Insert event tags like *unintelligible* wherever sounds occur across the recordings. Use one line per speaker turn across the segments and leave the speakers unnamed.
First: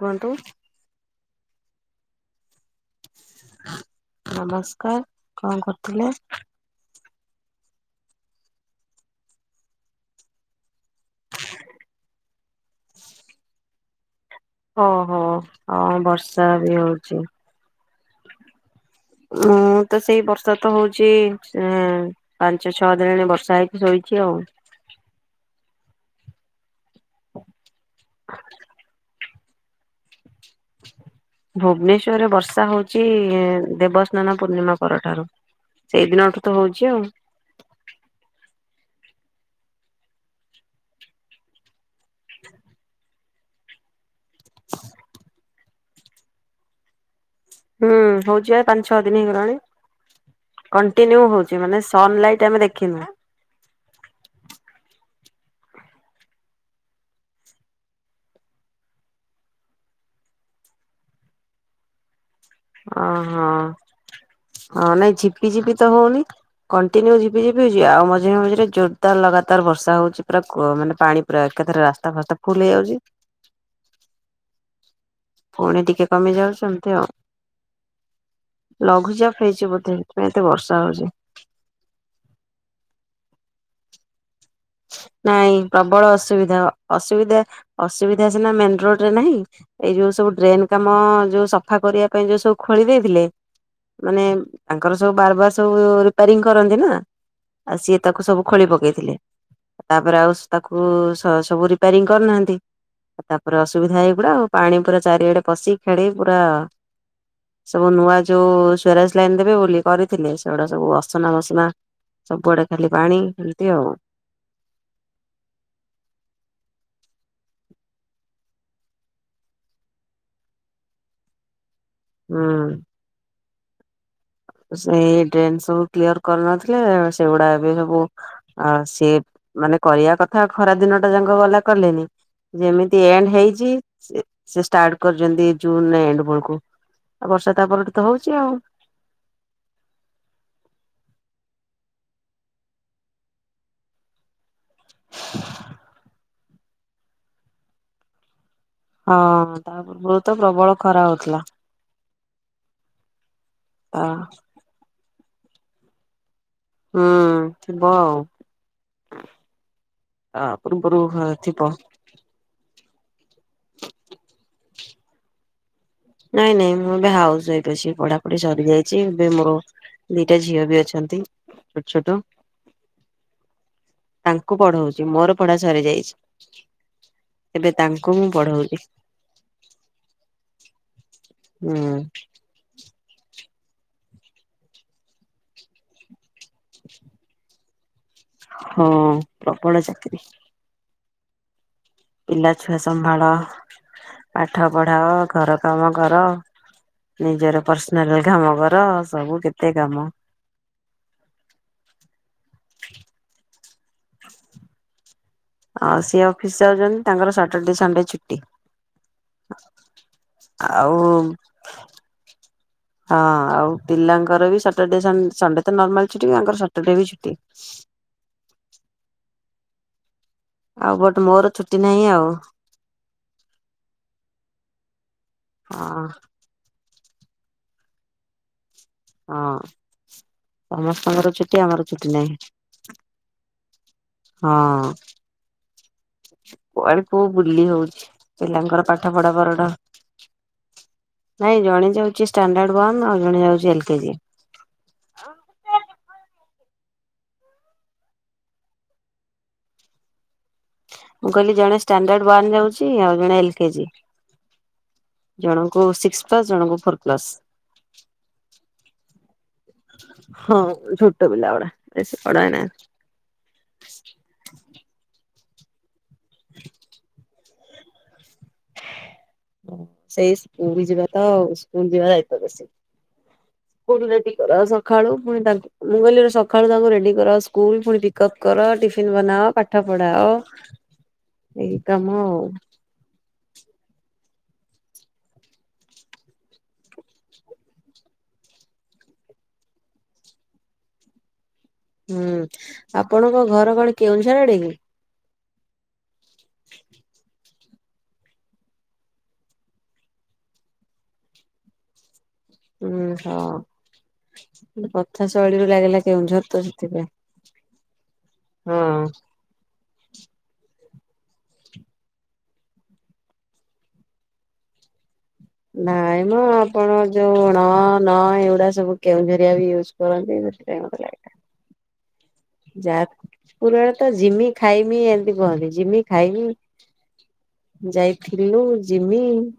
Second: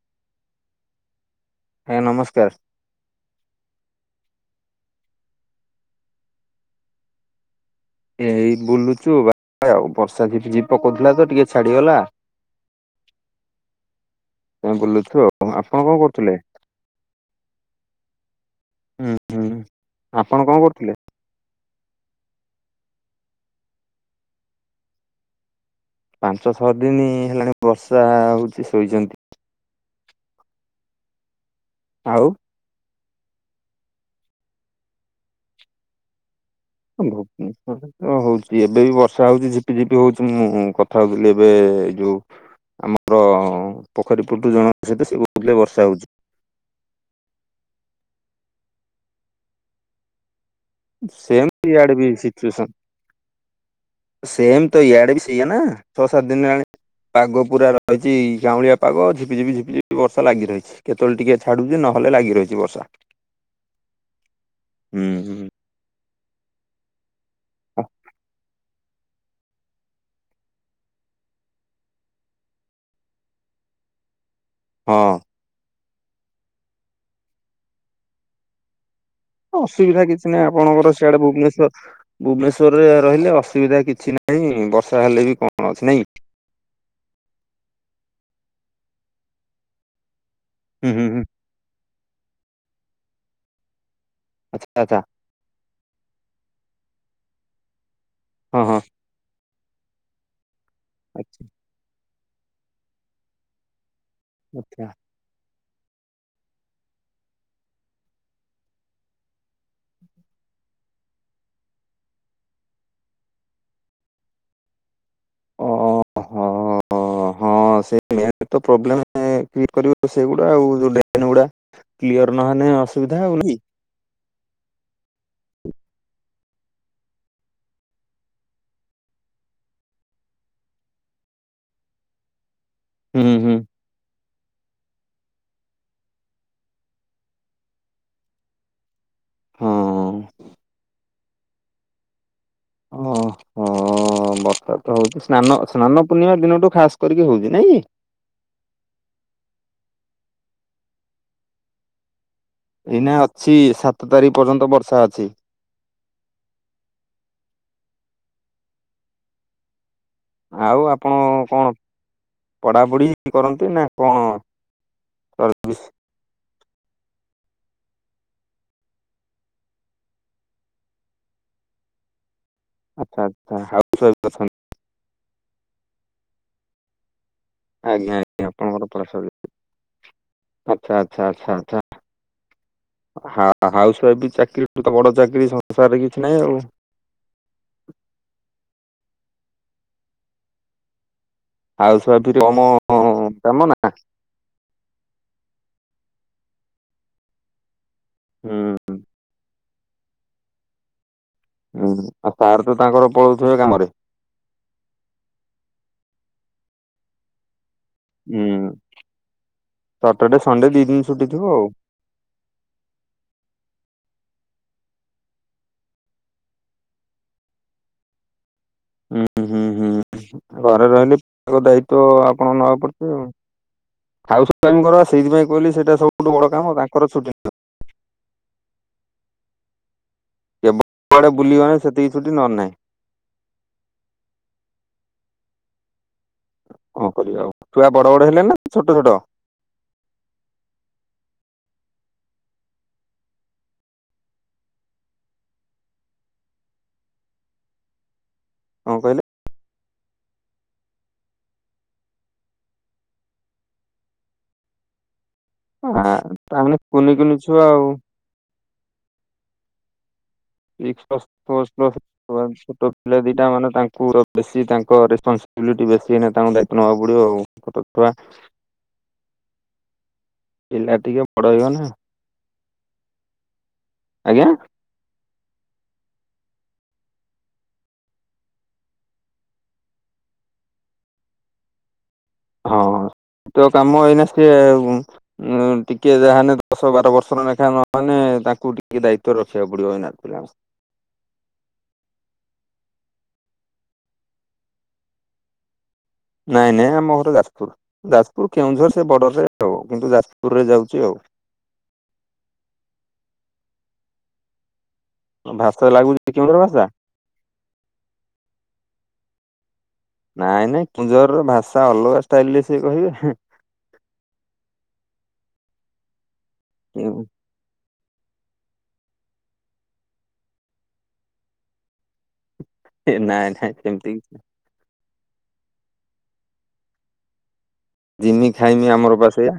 କୁହନ୍ତୁ।
ଆଜ୍ଞା ନମସ୍କାର।
ନମସ୍କାର କଣ କରୁଥିଲେ?
ଏଇ ବୁଲୁଚୁ ବା ଆଉ ବର୍ଷା ପକଉଥିଲା ତ ଟିକେ ଛାଡିଗଲା। ଆମେ ବୁଲୁଛୁ
ଓହୋ
ଆଉ ଆପଣ
ହ
କଣ କରୁଥିଲେ?
ବର୍ଷା ବି ହଉଛି।
ହୁଁ ହୁଁ
ହଁ ତ ସେଇ
ଆପଣ
ବର୍ଷା
କଣ
ତ
କରୁଥିଲେ?
ହଉଛି। ପାଞ୍ଚ ଛଅ ଦିନଣି ବର୍ଷା ହେଇକି ଶୋଇଛି ଆଉ।
ପାଞ୍ଚ ଛଅ ଦିନ ହେଲାଣି ବର୍ଷା ହଉଛି ଶୋଇଛନ୍ତି। ଆଉ
ଭୁବନେଶ୍ଵରରେ ବର୍ଷା ହଉଛି। ଦେବସ୍ନାନ ପୂର୍ଣ୍ଣିମା ପରଠାରୁ ସେଇଦିନଠୁ ତ ହଉଛି। ଆଉ
*unintelligible* ହଉଛି ଏବେ ବି ବର୍ଷା ହଉଛି ଝିପି ଝିପି ହଉଛି ମୁଁ କଥା ହଉଥିଲି ଏବେ ଏଇ ଯୋଉ ଆମର ପୋଖରୀ ପଟରୁ ଜଣ ସତ ସେବୁ ବର୍ଷା ହଉଛି।
ହୁଁ ହଉଛି ଏ ପାଞ୍ଚ ଛଅ ଦିନ ହେଇଗଲାଣି। କଣ୍ଟିନ୍ୟୁ
ସେମ
ହଉଛି ମାନେ
ଇଆଡେ ବି
ସନଲାଇଟ ଆମେ
ସିଚୁଏସନ
ଦେଖିନୁ।
ସେମ ତ ଇଆଡେ ବି ସେଇଆ ନା ଛଅ ସାତ ଦିନେ ହେଲାନି। ପାଗ ପୁରା ରହିଛି ଗାଉଁଳିଆ ପାଗ ଝିପିଝିପ ଝିପିଝି ବର୍ଷା ଲାଗି ରହିଛି। କେତେବେଳେ ଟିକେ ଛାଡୁଛି ନହଲେ ଲାଗି ରହିଛି ବ।
ଓହୋ ହଁ
ହୁଁ
ନାଇଁ
ହୁଁ।
ଝିପି ଝିପି ତ ହଉନି କଣ୍ଟିନ୍ୟୁ। ଝିପି ଝିପି ହଉଛି ଆଉ ମଝିରେ ମଝିରେ ଯୋ। ଲଗାତାର ବର୍ଷା ହଉଛି ପୁରା ମାନେ ପାଣି ପୁରା ଏକାଥରେ ରାସ୍ତା ଫାସ୍ତା ଫୁଲ ହେଇଯାଉଛି।
ହଁ।
ପୁଣି ଟିକେ କମି ଯାଉଛନ୍ତି ଆଉ ଲଘୁଚାପ। ହେଇଛି ବୋଧେ
ଅସୁବିଧା
ସେଥିପାଇଁ
କିଛି
ଏତେ
ନାହିଁ
ବର୍ଷା
ଆପଣଙ୍କର
ହଉଛି।
ସିଆଡେ ଭୁବନେଶ୍ଵର। ଭୁବନେଶ୍ଵରରେ ରହିଲେ ଅସୁବିଧା କିଛି ନାହିଁ ବର୍ଷା ହେଲେ ବି କଣ ଅଛି ନାଇଁ।
ଅସବିଧା ଅସୁବିଧା ଅସୁବିଧା ସିନା ମେୋଡ ରେ ନାହିଁ ଏଇ ଯୋଉ ସବୁ ଡ୍ରେନ।
ହୁଁ
କାମ
ହୁଁ ହୁଁ।
ଯୋଉ ସଫା କରିବା ପାଇଁ ଯୋଉ ସବୁ ଖୋଳି ଦେଇଥିଲେ ମାନେ
ଆଚ୍ଛା
ତାଙ୍କର
ଆଚ୍ଛା
ସବୁ ବାରବାର ସବୁ ରିପୋରିଂ କରନ୍ତି ନା ଆଉ ସିଏ ତାକୁ ସବୁ
ହଁ
ଖୋଳି
ହଁ
ପକେଇଥିଲେ। ତାପରେ ଆଉ ତାକୁ
ଆଚ୍ଛା
ସବୁ ରିପୋରିଂ କରୁନାହାନ୍ତିଉ ତାପ ପୁରା ଅସୁବିଧା ହେଇଗୁଡା ଆଉ ପାଣି
ଆଚ୍ଛା
ପୁରା ଚାରିଆଡେ ପଶି ଖେଳି ପୁରା। ସବୁ ନୂଆ ଯୋଉ ସ୍ଵରାଜ ଲାଇନ ଦେବେ ବୋଲି କରିଥିଲେ ସେଗୁଡା ସବୁ ଅସନା ମସନା। ସବୁଆଡେ ଖାଲି ପାଣି କମୀତି ଆଉ।
ଓହୋ ହୋ ହୋ। ହ ହଁ ସେ ପ୍ରୋବ୍ଲେମ ସେଗୁଡା ଆଉ ଯୋ ଗୁଡା କ୍ୟର
ହୁଁ
ନହେଲେ ଅସୁବିଧା ହଉନି।
ସେଇ ଡ୍ରେନ୍ ସବୁ କ୍ଲିୟର କରିନଥିଲେ ସେଗୁଡା ଏବେ ସବୁ। ଆଉ ସିଏ ମାନେ କରିବା କଥା ଖରା ଦିନ ଟା ଯାକ ଗଲା କଲେନି ଯେମିତି। ତେନ୍
ହୁଁ ହୁଁ।
ହେଇଛି। ସେ ସେ ଷ୍ଟାର୍ଟ କରିଛନ୍ତି ଜୁନ ଏଣ୍ଡ ବେଳକୁ ଆଉ ବର୍ଷା ତାପରେ ତ ହଉଛି ଆଉ।
ହଁ। ଓ ହୋ ବର୍ଷା ତ ହଉଛି ସ୍ନାନ ସ୍ନାନ ପୂର୍ଣ୍ଣିମା ଦିନଠୁ ଖାଷ୍ଟ। ଗରମ ହଉଛି ନାଇଁ?
ହଁ ବହୁତ ପ୍ରବଳ ଖରା ହଉଥିଲା।
ଏଇନା ଅଛି
ତା
ସାତ ତାରିଖ ପର୍ଯ୍ୟନ୍ତ ବର୍ଷା ଅଛି।
ହୁଁ ଥିବ ଆଉ। ତା
ଆଉ
ପରକୁ ପର
ଆପଣ
ହଁ
କଣ
ଥିବ।
ପଢାପଢି କରନ୍ତି ନା କଣ କରନ୍ତି?
ନାଇଁ ନାଇଁ ମୁଁ ଏବେ ହାଉସ୍ ୱାଇଫ୍ ଅଛି। ପଢାପଢି ସରିଯାଇଛି। ଏବେ ମୋର ଦିଟା ଝିଅ ବି ଅଛନ୍ତି ଛୋଟ ଛୋଟ।
ଆଚ୍ଛା ଆଚ୍ଛା ହାଉସ ୱାଇଫ ଅଛନ୍ତି
ତାଙ୍କୁ ପଢଉଛି। ମୋର ପଢା ସରିଯାଇଛି। ଏବେ
ଆଜ୍ଞା
ତାଙ୍କୁ ମୁଁ
ଆଜ୍ଞା
ପଢଉଛି।
ଆପଣଙ୍କର ପଢା ସରିଲା। ଆଚ୍ଛା ଆଚ୍ଛା ଆଚ୍ଛା
ହୁଁ
ଆଚ୍ଛା। ହଁ ହାଉସ ୱାଇଫ୍ ଚାକିରିଠୁ ତ ବଡ ଚାକିରୀ ସଂସାରରେ କିଛି ନାହିଁ ଆଉ।
ହଁ ପ୍ରବଳ ଚାକିରି।
ହାଉସ ୱାଇଫ ରେ
ପିଲା
କମ
ଛୁଆ ସମ୍ଭାଳ
କାମ ନା
ପାଠ ପଢାଅ ଘର କାମ କର ନିଜର ପର୍ସନାଲ କାମ କର।
ହୁଁ।
ସବୁ କେତେ କାମ।
ହୁଁ ଆଉ ସାର୍ ତ ତାଙ୍କର ପାଲଉଥିବେ କାମରେ।
ଆଉ ସିଏ ଅଫିସ ଯାଉଛନ୍ତି। ତାଙ୍କର ସଟରଡେ, ସନଡେ ଛୁଟି।
ହୁଁ। ସଟରଡେ ସଣ୍ଡେ ଦି ଦିନ
ଆଉ
ଛୁଟି ଥିବ ଆଉ
ହଁ ଆଉ ପିଲାଙ୍କର ବି ସଟରଡେ ସ ସଣ୍ଡେ ତ ନର୍ମାଲ ଛୁଟି ତାଙ୍କର ସଟରଡେ ବି ଛୁଟି।
ହୁଁ ହୁଁ ହୁଁ, ଘରେ
ଆଉ ବଟ୍
ରହିଲେ
ମୋର
ପିଲାଙ୍କ
ଛୁଟି
ଦାୟିତ୍ୱ
ନାହିଁ ଆଉ
ଆପଣଙ୍କୁ ନବାକୁ ପଡୁଥିବ। ହାଉସ୍ ୱାଇଫ୍ ଙ୍କର ସେଇଥିପାଇଁ କହିଲି
ହଁ
ସେଇଟା ସବୁଠୁ ବଡ କାମ। ତାଙ୍କର ଛୁଟି ନହିଁ।
ହଁ
କେବଳ କୁଆଡେ
ସମସ୍ତଙ୍କର ଛୁଟି
ବୁଲିଗଲେ
ଆମର
ସେତିକି
ଛୁଟି ନାହିଁ।
ନହେଲେ
ହଁ। କୁଆଡେ
କଣ
କୋଉ
କରିବା ଆଉ ଛୁଆ
ବୁଲିହୋଉଛି।
ବଡ ବଡ ହେଲେ ନା
ପିଲାଙ୍କର
ଛୋଟ ଛୋଟ
ପାଠ ପଢା ପରଠୁ ନାଇଁ ଜଣେ ଯାଉଛି ଷ୍ଟାଣ୍ଡାର୍ଡ ୱାନ। ଆଉ ଜଣେ ଯାଉଛି ଏଲ କେ ଜି।
କଣ କହିଲେ?
ମୁଁ କହିଲି ଜଣେ ଷ୍ଟାଣ୍ଡାର୍ଡ ୱାନ ଯାଉଛି। ଆଉ ଜଣେ ଏଲ୍ କେ ଜି। ଜଣଙ୍କୁ
ଆ
ସିକ୍ସ ପ୍ଳସ।
ତାମାନେ
ଜଣକୁ ଫୋର
କୁନି
ପ୍ଲସ।
କୁନି ଛୁଆ ଆଉ
ହଁ
ସିକ୍ସ
ଛୋଟ ପିଲା ଗୁଡା।
ପ୍ଲସ୍ ଫୋର୍
ବେଶି ବଡ
ପ୍ଲସ୍ ଛୋଟ
ହେଇନାହାନ୍ତି।
ପିଲା ଦିଇଟା ମାନେ ତାଙ୍କୁ ବେଶୀ ତାଙ୍କ ରେସପନସିବିଲିଟି ବେଶୀ ଏନା ତାଙ୍କୁ ଦାୟିତ୍ୱ ନେବାକୁ ପଡ଼ିବ ଆଉ। ଛୋଟଛୁଆ।
ସେଇ ପୁରୀ
ପିଲା
ଯିବା
ଟିକେ
ତ
ବଡ ହେଇଗଲେ
ସ୍କୁଲ ଯିବା ଦାୟିତ୍ୱ ବେଶୀ। ସ୍କୁଲ ରେଡି
ଆଜ୍ଞା
କର ଶ କାଳୁ ପୁଣି ତା ମୁଁ କହିଲି ରେ ସକାଳୁ ତାଙ୍କୁ ରେଡି କର ସ୍କୁଲ। ପୁଣି ପିକଅପ୍ କର, ଟିଫିନ ବନାଅ, ପାଠ ପଢାଅ ଏଇ କାମ ଆଉ।
ହଁ ହଁ ତ କାମ ଏଇନା ସିଏ ଉଁ ଟିକେ ଯାହାନେ ଦଶ ବାର ବର୍ଷର ଲେଖା ନହେନେ ତାଙ୍କୁ ଟିକେ ଦାୟିତ୍ଵ ରଖିବାକୁ ପଡିବ ଏଇନା। ପିଲାଙ୍କ ସ
ହୁଁ ଆପଣଙ୍କ ଘର କଣ କେଉଁଝର ଆଡେ କି?
ନାଇଁ ନାଇଁ ଆମ ଘର ଯାଜପୁର ଯାଜପୁର କେଉଁଝର ସେ ବର୍ଡର ରେ ଆଉ କିନ୍ତୁ ଯାଜପୁରରେ ଯାଉଛି ଆଉ।
ହୁଁ ହୋଉ। କଥା ଶୈଳୀରୁ
ଭାଷା
ଲାଗିଲା
ଲାଗୁଛି
କେଉଁଝର ତ
ଭାଷା
ସେଥିପାଇଁ ହଁ।
ନାଇଁ ନାଇଁ କେଉଁଝରର ଭାଷା ଅଲଗା ଷ୍ଟାଇଲରେ ସେ କହିବେ।
ନାଇଁମ ଆପଣ ଯୋଉ ନ ନ ଏଗୁଡା ସବୁ କେଉଁଝରିଆ ବି ୟୁଜ୍ କରନ୍ତି ସେଥିପାଇଁ ମତେ ଲାଗିଲା।
ଏ ନାଇଁ ନାଇଁ
ଯାଜପୁର ଆଡେ
ସେମିତି କିଛି ନାହିଁ।
ଜିମି, ଖାଇମି ଏମିତି କୁହନ୍ତି। ଜିମି ଖାଇମି।
ଜିମି
ଯାଇଥିଲୁ,
ଖାଇମି ଆମର
ଜିମି।
ପା ସେଇଆ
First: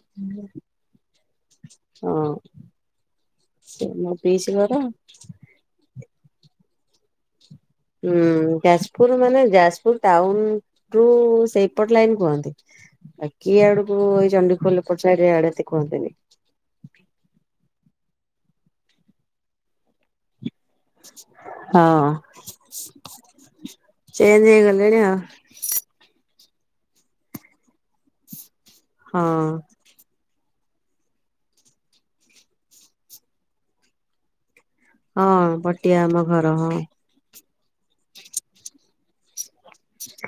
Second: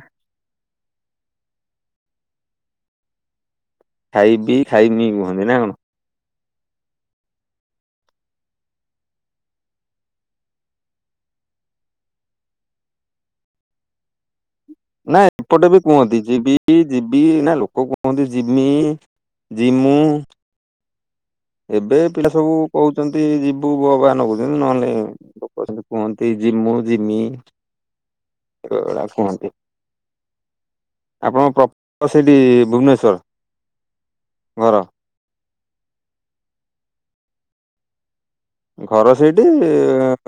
ହଁ ସେ ମୋ ପିଇସି ଘର।
ହୁଁ ନା କଣ।
ଉଁ ଯାଜପୁର ମାନେ ଯାଜପୁର ଟାଉନ ରୁ ସେଇପଟ ଲାଇନ କୁହନ୍ତି। ଆ କିଏ ଆଡକୁ ଏଇ ଚଣ୍ଡିଖୋଲ ଏପଟ ସାଇଡ୍
ନାଇଁ
ଆଡେ ଏତେ
ଏପଟେ ବି
କୁହନ୍ତିନି।
କୁହନ୍ତି ଯିବି ଯିବି ନା ଲୋକ କୁହନ୍ତି ଜିମି ଜିମୁ ଏବେ
ହଁ
ପିଲା ସବୁ କହୁଛନ୍ତି ଯିବୁ ବୋ ବା
ଚେଞ୍ଜ
ନଗୋଉଛନ୍ତି ନହେଲେ
ହେଇଗଲେଣି ଆଉ
କହୁଚନ୍ତି କୁହନ୍ତି ଜିମୁ ଜିମି ଏ ଭଳିଆ
ହଁ।
କୁହନ୍ତି। ଆପଣଙ୍କ ପ୍ରପର ସେଇଠି ଭୁବନେଶ୍ୱର ଘର
ହଁ ପଟିଆ ଆମ ଘର ହଁ
ଘର ସେଇଠି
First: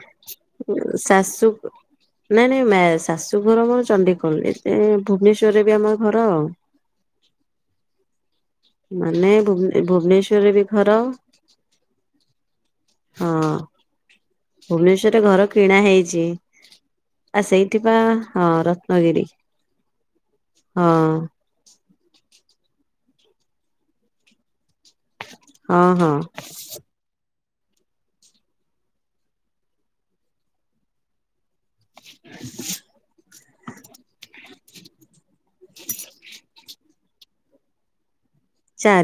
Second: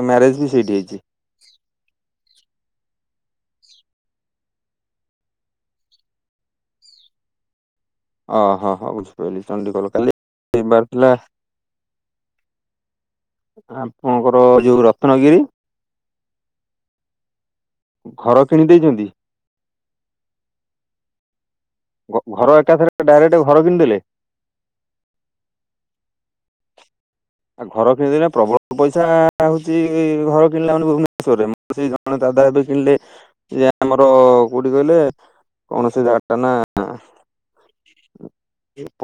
ମ୍ୟାରେଜ୍ ବି ସେଇଠି ହେଇଛି।
ଶାଶୁ ନାଇଁ ନାଇଁ ମ୍ୟା ଶାଶୁଘର ମୋର ଚଣ୍ଡିଖୋଲ ଏ ଭୁବନେଶ୍ଵରରେ ବି ଆମ ଘର ଆଉ
ଓହୋ ହୋ
ମାନେ
ବୁଝିପାରିଲି ଚଣ୍ଡିଖୋଲ କାଲି
ଭୁବନେଶ୍ୱରରେ ବି
ଯିବାର
ଘର
ଥିଲା
ହଁ
ଆପଣଙ୍କର ଯୋଉ
ଭୁବନେଶ୍ୱରରେ
ରତ୍ନଗିରି
ଘର କିଣା ହେଇଛି। ଆ ସେଇଠି
ଘର
ହଁ
କିଣି ଦେଇଛନ୍ତି
ରତ୍ନଗିରି ହଁ।
ଘର ଏକାଥରେ ଡାଇରେକ୍ଟ ଘର କିଣିଦେଲେ।
ଅଁ ହଁ।
ଆଉ ଘର କିଣିଦେଲେ ପ୍ରବଳ ପଇସା ହଉଛି ଘର କିଣିଲା ମାନେ ଭୁବନେଶ୍ୱରରେ। ଶ୍ୱରରେ ସେଇ ଜଣେ ଦାଦା ଏବେ କିଣିଲେ ଯେ ଆମର କୋଉଠି କହିଲେ? କଣ ସେ ଜାଗା ଟା ନା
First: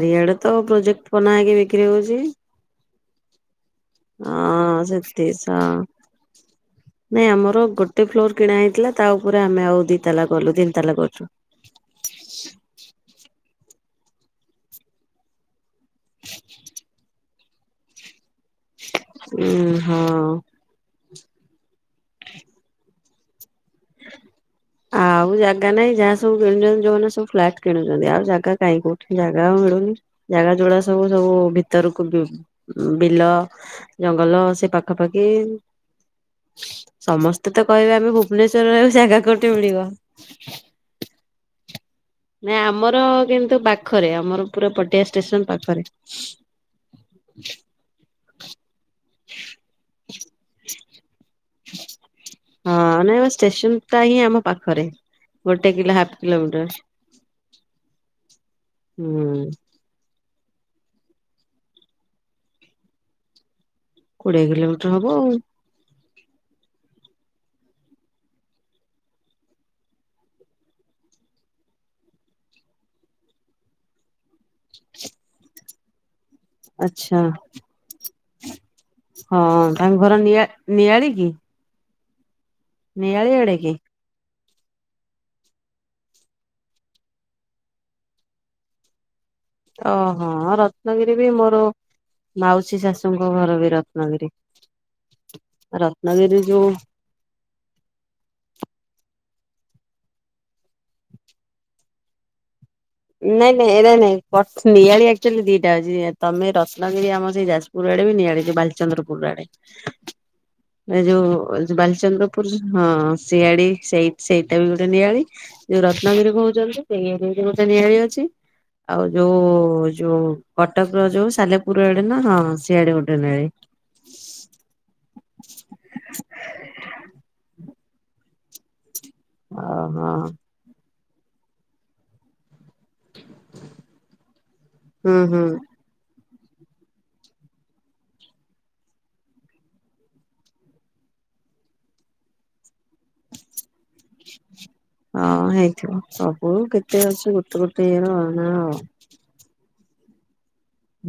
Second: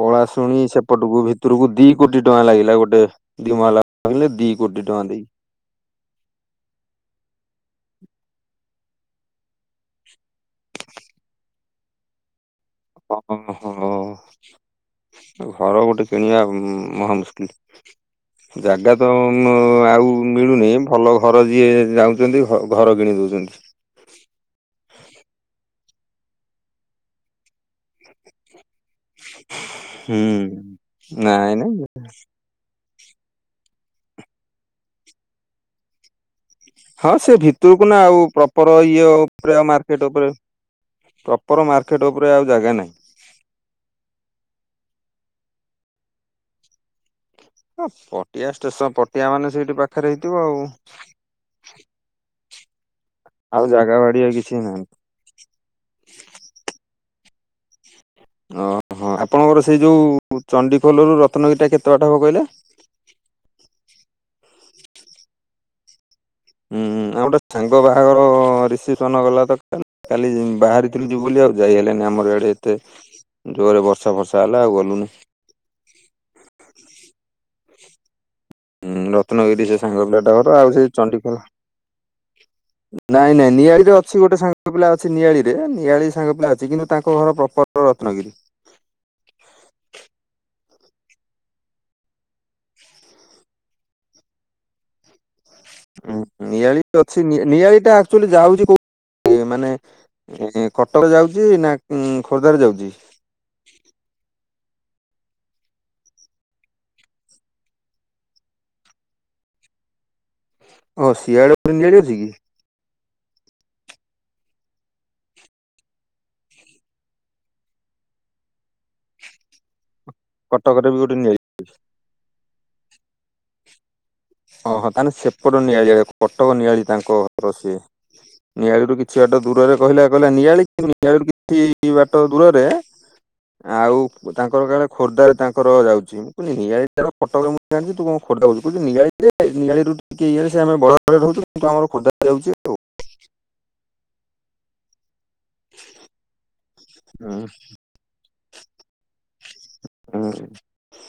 ପଳା
ତ
ଶୁଣି
ପ୍ରୋଜେକ୍ଟ
ସେପଟକୁ
ବନା ହେଇକି
ଭିତରକୁ
ବିକ୍ରି
ଦି
ହଉଛି।
କୋଟି ଟଙ୍କା ଲାଗିଲା ଗୋଟେ ଦି ମହଲା କହିଲେ ଦି କୋଟି
ଏ
ଟଙ୍କା ଦେଇକି।
ସେତିଶ ନାଇଁ ଆମର ଗୋଟେ ଫ୍ଲୋର କିଣା ହେଇଥିଲା ତା ଉପରେ ଆମେ ଆଉ ଦି ତାଲା ଗଲୁ ତିନି ତାଲା କରୁଛୁ
ହଁ ହୋ *unintelligible* ଘର ଗୋଟେ କିଣିବା ମହା ମୁସ୍କିଲ୍ ଜାଗା ତ
ଉଁ ହଁ।
ଆଉ ମିଳୁନି ଭଲ ଘର ଯିଏ ଯାଉଛନ୍ତି ଘର କିଣି ଦୋଉଛନ୍ତି।
ଆ ଆଉ ଜାଗା ନାାଇଁ ଯାହା ସବୁ କିୁଛନ୍ତି ଯୋଉମାନେ ସବୁ ଫ୍ଲାଟ୍ କିଣୁଛନ୍ତି ଆଉ ଜାଗା କାଇଁ କୋଉଠି ଜାଗା ଆଉ ମିଳୁନି
ହୁଁ।
ଜାଗା ଯୋଉଟା ସବୁ ସବୁ
ନାଇଁ ନାଇଁ
ଭିତରକୁ *inaudible* ବିଲ ଜଙ୍ଗଲ ସେ ପାଖାପାଖି
ହଁ ସେ
ସମସ୍ତେ ତ
ଭିତରକୁ
କହିବେ
ନା
ଆମେ
ଆଉ ପ୍ରପର
ଭୁବନେଶ୍ଵରରେ
ଇଏ
ଜାଗା କୋଉଠି
ଉପରେ ଆ
ମିଳିବ।
ମାର୍କେଟ ଉପରେ ପ୍ର ପ୍ରପର ମାର୍କେଟ୍ ଉପରେ ଆଉ ଜାଗା ନାହିଁ।
ପାଖ କିନ୍ତୁ ବାକି ପାଖରେ ଆମର ପୁରା ପଟିଆ ଷ୍ଟେସନ ପାଖରେ
ହ ପଟିଆ ଷ୍ଟେସନ ପଟିଆ ମାନେ ସେଇଠି ପାଖରେ ହେଇଥିବ ଆଉ
ହଁ ନାଇ
ଆଉ
ଷ୍ଟେସନ
ଜାଗା
ଟା ହିଁ
ବାଡିଆ
ଆମ
କିଛି ନାହିଁ।
ପାଖରେ ଗୋଟେ କିଲା ହାଫ୍ କିଲୋମିଟର
ଓହୋ
ହୁଁ।
ଆପଣଙ୍କର ସେଇ ଯୋଉ ଚଣ୍ଡିଖୋଲରୁ ରତ୍ନଗିରିଟା କେତେ ବାଟା ହବ କହିଲେ?
କୋଡି଼ଏ କିଲୋମିଟର ହବ ଆଉ।
ହୁଁ ହୁଁ ଆଉ ଗୋଟେ ସାଙ୍ଗ ବାହାଘର ରିସେପ୍ସନ ଗଲା ତ କାଲି କାଲି ବାହାରିଥିଲୁ ଯିବୁ ବୋଲି ଆଉ ଯାଇ ହେଲୋନି ଆମର ଏଆଡେ ଏତେ ଜୋରରେ ବର୍ଷା ବର୍ଷା ହେଲା ଆଉ ଗଲୁ ନିଜ।
ଆଚ୍ଛା।
ହୁଁ
ହଁ
ରତ୍ନଗିରି ସେ
ତାଙ୍କ
ସାଙ୍ଗ ପିଲାଟ
ନିଆ
ଘର ଆଉ ସେଇ
ନିଆଳି କି
ଚଣ୍ଡିଖୋଲ
ନିଆଳି
ନାଇଁ ନାଇଁ
ଆଡେ କି?
ନିଆଳିରେ ଅଛି ଗୋଟେ ସାଙ୍ଗ ସାଙ୍ଗ ପିଲା ଅଛି ନିଆଳି ରେ ନିଆଳିରେ ସାଙ୍ଗ ପିଲା ଅଛି କିନ୍ତୁ ତାଙ୍କ ଘର ପ୍ରପର ରତ୍ନଗିରି।
ଓହୋ ରତ୍ନଗିରି ବି ମୋର ମାଉସୀ ଶାଶୁଙ୍କ ଘର ବି ରତ୍ନଗିରି। *unintelligible* ରତ୍ନଗିରି ଯୋଉ
ନିଆଳି ବି ଅଛି ନିଆଳି ଟା ଆକ୍ଚୁଆଲି ଯାଉଛି କୋଉ ମାନେ ଏ କଟକ ଯାଉଛି ନା ଖୋର୍ଦ୍ଧାରେ ଯାଉଛି?
ନାଇଁ ନାଇଁ ଏରା ନାଇଁ କଟ ନିଆଳି ଆକ୍ଚୁଆଲି ଦିଟା ଅଛି ତମେ ରତ୍ନଗିରି ଆମ ସେ ଯାଜପୁରୁ ପୁର ଆଡ଼େ ବି ନିଆଡେ ଯେ ବାଲଚନ୍ଦ୍ରପୁରୁ ଆଡ଼େ ଏ
ଓ
ଯୋଉ
ସିଆଡେ ଗୋଟେ ନିଆଳି ଅଛି କି
ବାଲଚନ୍ଦ୍ରପୁରୁ ହଁ ଶିଆଡି ସେଇ ସେଇଟା ବି ଗୋଟେ ନିଆଳି ଯୋଉ ରତ୍ନାଗିରି କହୁଛନ୍ତି ସେଇଆେ ନିଆଳି ଅଛି ଆଉ ଯୋଉ ଯୋଉ
କଟକରେ ବି
କଟକର
ଗୋଟେ ନିଆଳି
ଯୋଉ ସାଲେପୁରୁ ପୁରା ଆଡେ ନା ହଁ ସିଆଡେ ଗୋଟେ ନୀଆଳି।
ଓହୋ ତାହେଲେ ସେପଟ ନିଆଳି କଟକ ନିଆଳି ତାଙ୍କ ସି ନିଆଳିରୁୁ କିଛି ବାଟ ଦୂରରେ କହିଲା
ଓହୋ
କହିଲା ନିଆଳି *unintelligible* କିଛି ବାଟ ଦୂରରେ ଆଉ ତାଙ୍କର କାଳେ
ହୁଁ
ଖୋର୍ଦ୍ଧରେ
ହୁଁ
ତାଙ୍କର ଯାଉଛି ମୁଁ ନିଆଳି- ଫଟ ମୁଁ ଜାଣିଛି ତୁ କଣ କଥା କହୁଛୁ ନିଆଳି ଏ ନିଆଳି ରୁଟି କେ ଇଆସ ଆମେ ରହୁ କିନ୍ତୁ ଆମର ଖୋର୍ଦ୍ଧାରେ ଯାଉଛି ଆଉ।
ହଁ ହେଇଥିବ ସବୁ କେତେ ଅଛି
ହୁଁ,
ଗୋଟେ ଗୋଟେ ଇଏର ନା ଆଉ।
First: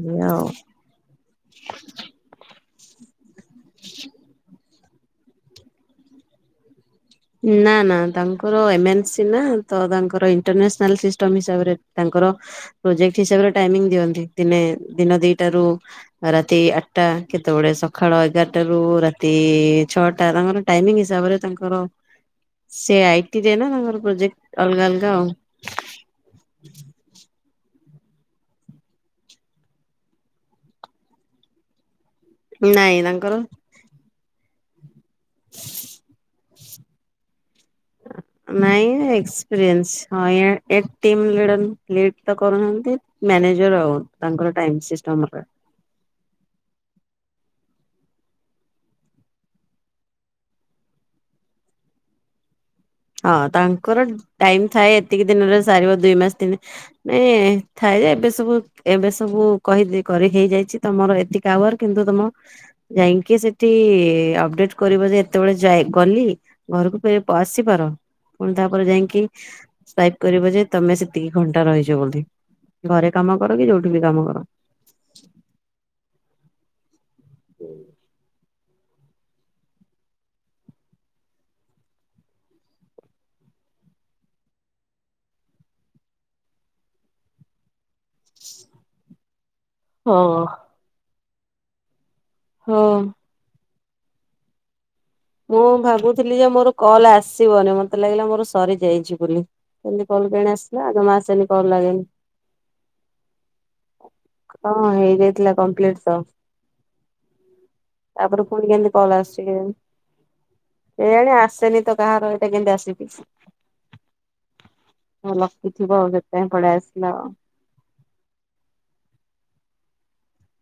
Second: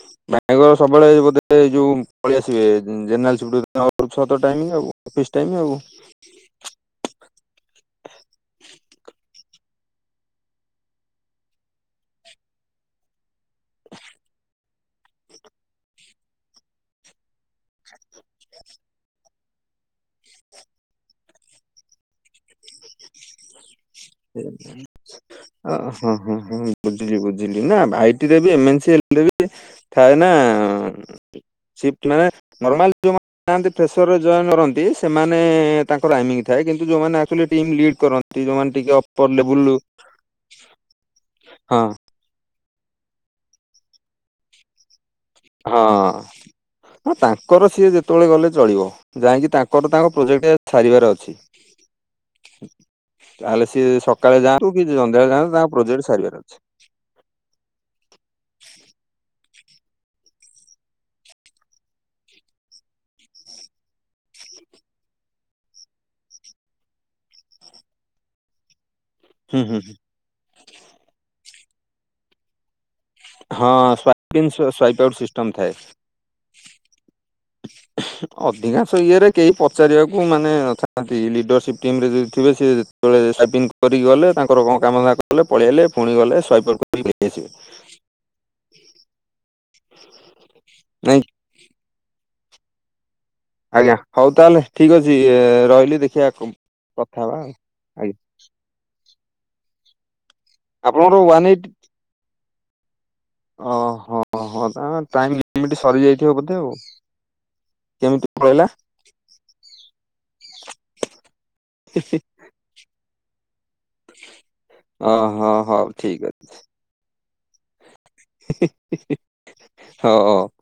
ଏଇଆ ଆଉ
ନାଇବ ସବୁବେଳେ ବୋଧେ ଯୋଉ ପଳେଇ ଆସିବେ ଜେନେରାଲ। ସେ *unintelligible* ଛତ ଟାଇମି ଆବ ଅଫିସ୍ ଟାଇମ ଆଉ
ନା ନା ତାଙ୍କର ଏମନ୍ସି ନା ତ ତାଙ୍କର ଇଣ୍ଟରନ୍ୟାସନାଲ ସିଷ୍ଟମ ହିସାବରେ ତାଙ୍କର- ପ୍ରୋଜେକ୍ଟ ହିସାବରେ ଟାଇମିଂ ଦିଅନ୍ତି ଦିନେ ଦିନ ଦିଟ। ରୁ ରାତି ଆଠଟା କେତେବେଳେ ସକାଳ ଏଗାରଟା ରୁ ରାତି ଛଅଟା ତାଙ୍କର- ଟାଇମିଂ ହିସାବରେ ତାଙ୍କର ସେ ଆଇଟିରେ ନା ତାଙ୍କର ପ୍ରୋଜେକ୍ଟ ଅଲଗା ଅଲଗା ଆଉ।
ଅ ହଁ ହଁ ହ ବୁଝିଲ ବୁଝିଲି ନା ଭାଇ ଟିରେ ବି ଏ ମେନ ସ଼ ଥାଇ ନା ସିଟ୍ଲାନମାଲ
ନାଇଁ ତାଙ୍କର
ଯୋଉମାନେ ଜାଆନ୍ତି ପ୍ରେସରରେ ଜଏନ୍‌କରନ୍ତି। ସେମାନେ ତାଙ୍କର ଆାଇମିଙ୍ଗ ଥାଏ କିନ୍ତୁ ଯୋଉମାନେ ଆଚୁ ଟିମ୍ ଲିଡ୍ କରନ୍ତି ଯୋଉମାନେ ଟେ
ନାଇଁ
ଅ
ଏକ୍ସପିରିଏନ୍ସ ହଁ ଏଟିମ
ହଁ
*unintelligible* ତ କରୁନାହାନ୍ତି ମ୍ୟାନେଜର ଆଉ ତାଙ୍କର ଟାଇମ ସିଷ୍ଟମ
ହଁ ତାଙ୍କର ସିଏ ଯେତେବେଳେ ଗଲେ ଚଳିବ। ଯାଇକି ତାଙ୍କର ତାଙ୍କ ପ୍ରୋଜେକ୍ଟ ସାରିବାର ଅଛି।
ହଁ
ତାହେଲେ ସିଏ
ତାଙ୍କର
ସକାଳେ ଯାଆନ୍ତୁ
ଟାଇମ
କି
ଥାଏ ଏତିକି
ସନ୍ଧ୍ୟାବେଳେ ଯାଆନ୍ତୁ
ଦିନରେ
ତାଙ୍କ
ସାରିବ
ପ୍ରୋଜେକ୍ଟ
ଦୁଇ
ସାରିବାର
ମାସ
ଅଛି
ତିନି ନାଇଁ ଥାଏ ଯେ ଏବେ ସବୁ ଏବେ ସବୁ କହି କରି ହେଇଯାଇଛି ତମର ଏତିକି ଟାୱର କିନ୍ତୁ ତମ ଯାଇକି ସେଠି ଅପଡେଟ କରିବ ଯେ ଏତେବେଳେ ଯାଇ ଗଲି ଘରକୁ ଫେ ଆସ ପାର ପୁଣି ତାପରେ ଯାଇକି
ହୁଁ ହୁଁ।
ସ୍ୱାଇପ କରିବ ଯେ ତମେ ସେତିକି ଘଣ୍ଟା ରହିଛ ବୋଧେ।
ହଁ ସ୍ ସ୍ଵାଇପ୍ ନିସାଇଟଆଉଟ ସିଷ୍ଟମ ଥାଏ। ଅଧିକାଂଶ ଇଏରେ କେହି ପଚାରିବାକୁ ମାନେ ନଥାନ୍ତି ଲିଡରସିପ୍ ଟିମରେେ ଯଦି ଥିବେ ସେ ସେତବେଳେ ସାଇପିଂ କରିକି ଗଲେ ତାଙ୍କର କାମ *unintelligible* କଲେ ପଳେଇଆଲେ ପୁଣି ଗଲେ ସ୍ଇପର କରଆସିବେ।
ହଁ।
ନାଇ।
ହଁ।
ଆଜ୍ଞା ହଉ ତାହଲେ ଠିକ ଅଛି
ମୁଁ
ରହିଲି ଦେଖିବା
ଭାବୁଥିଲି ଯେ
କଥା ହେବା ଆଉ ଆଜ୍ଞା।
ସରି ଯାଇଛି ବୋଲି କେମିତି କଲ କେଣି ଆସିଲା ଜମା
ଆପଣଙ୍କର ୱାନ୍ ଏଇଟି
ଆସେନିକଲ ଲାଗେନି।
ଓହୋ ହୋ ତା
ହଁ
ଟାଇମ
ହେଇଯାଇଥିଲା
ଲମିଟ
କମ୍ପ୍ଲିଟ ତ
ସରିଯାଇଥିବ ବୋଧେ ଆଉ। କେମିତି
ତାପରେ
ପଳେଇଲା
ପୁଣି କେମିତି କଲ ଆସଛି କେଜାଣି। ଏଇଆଣି ଆସେନି ତ କାହାର ଏଇଟା କେମିତି ଆସିିକିଛି। ହ ଲ
ଓହୋ ହଉ ଠିକ ଅଛି
କିଥିବସେଥିପାଇଁ ପଳେଇ ଆସିଲା।
*inaudible* ହ।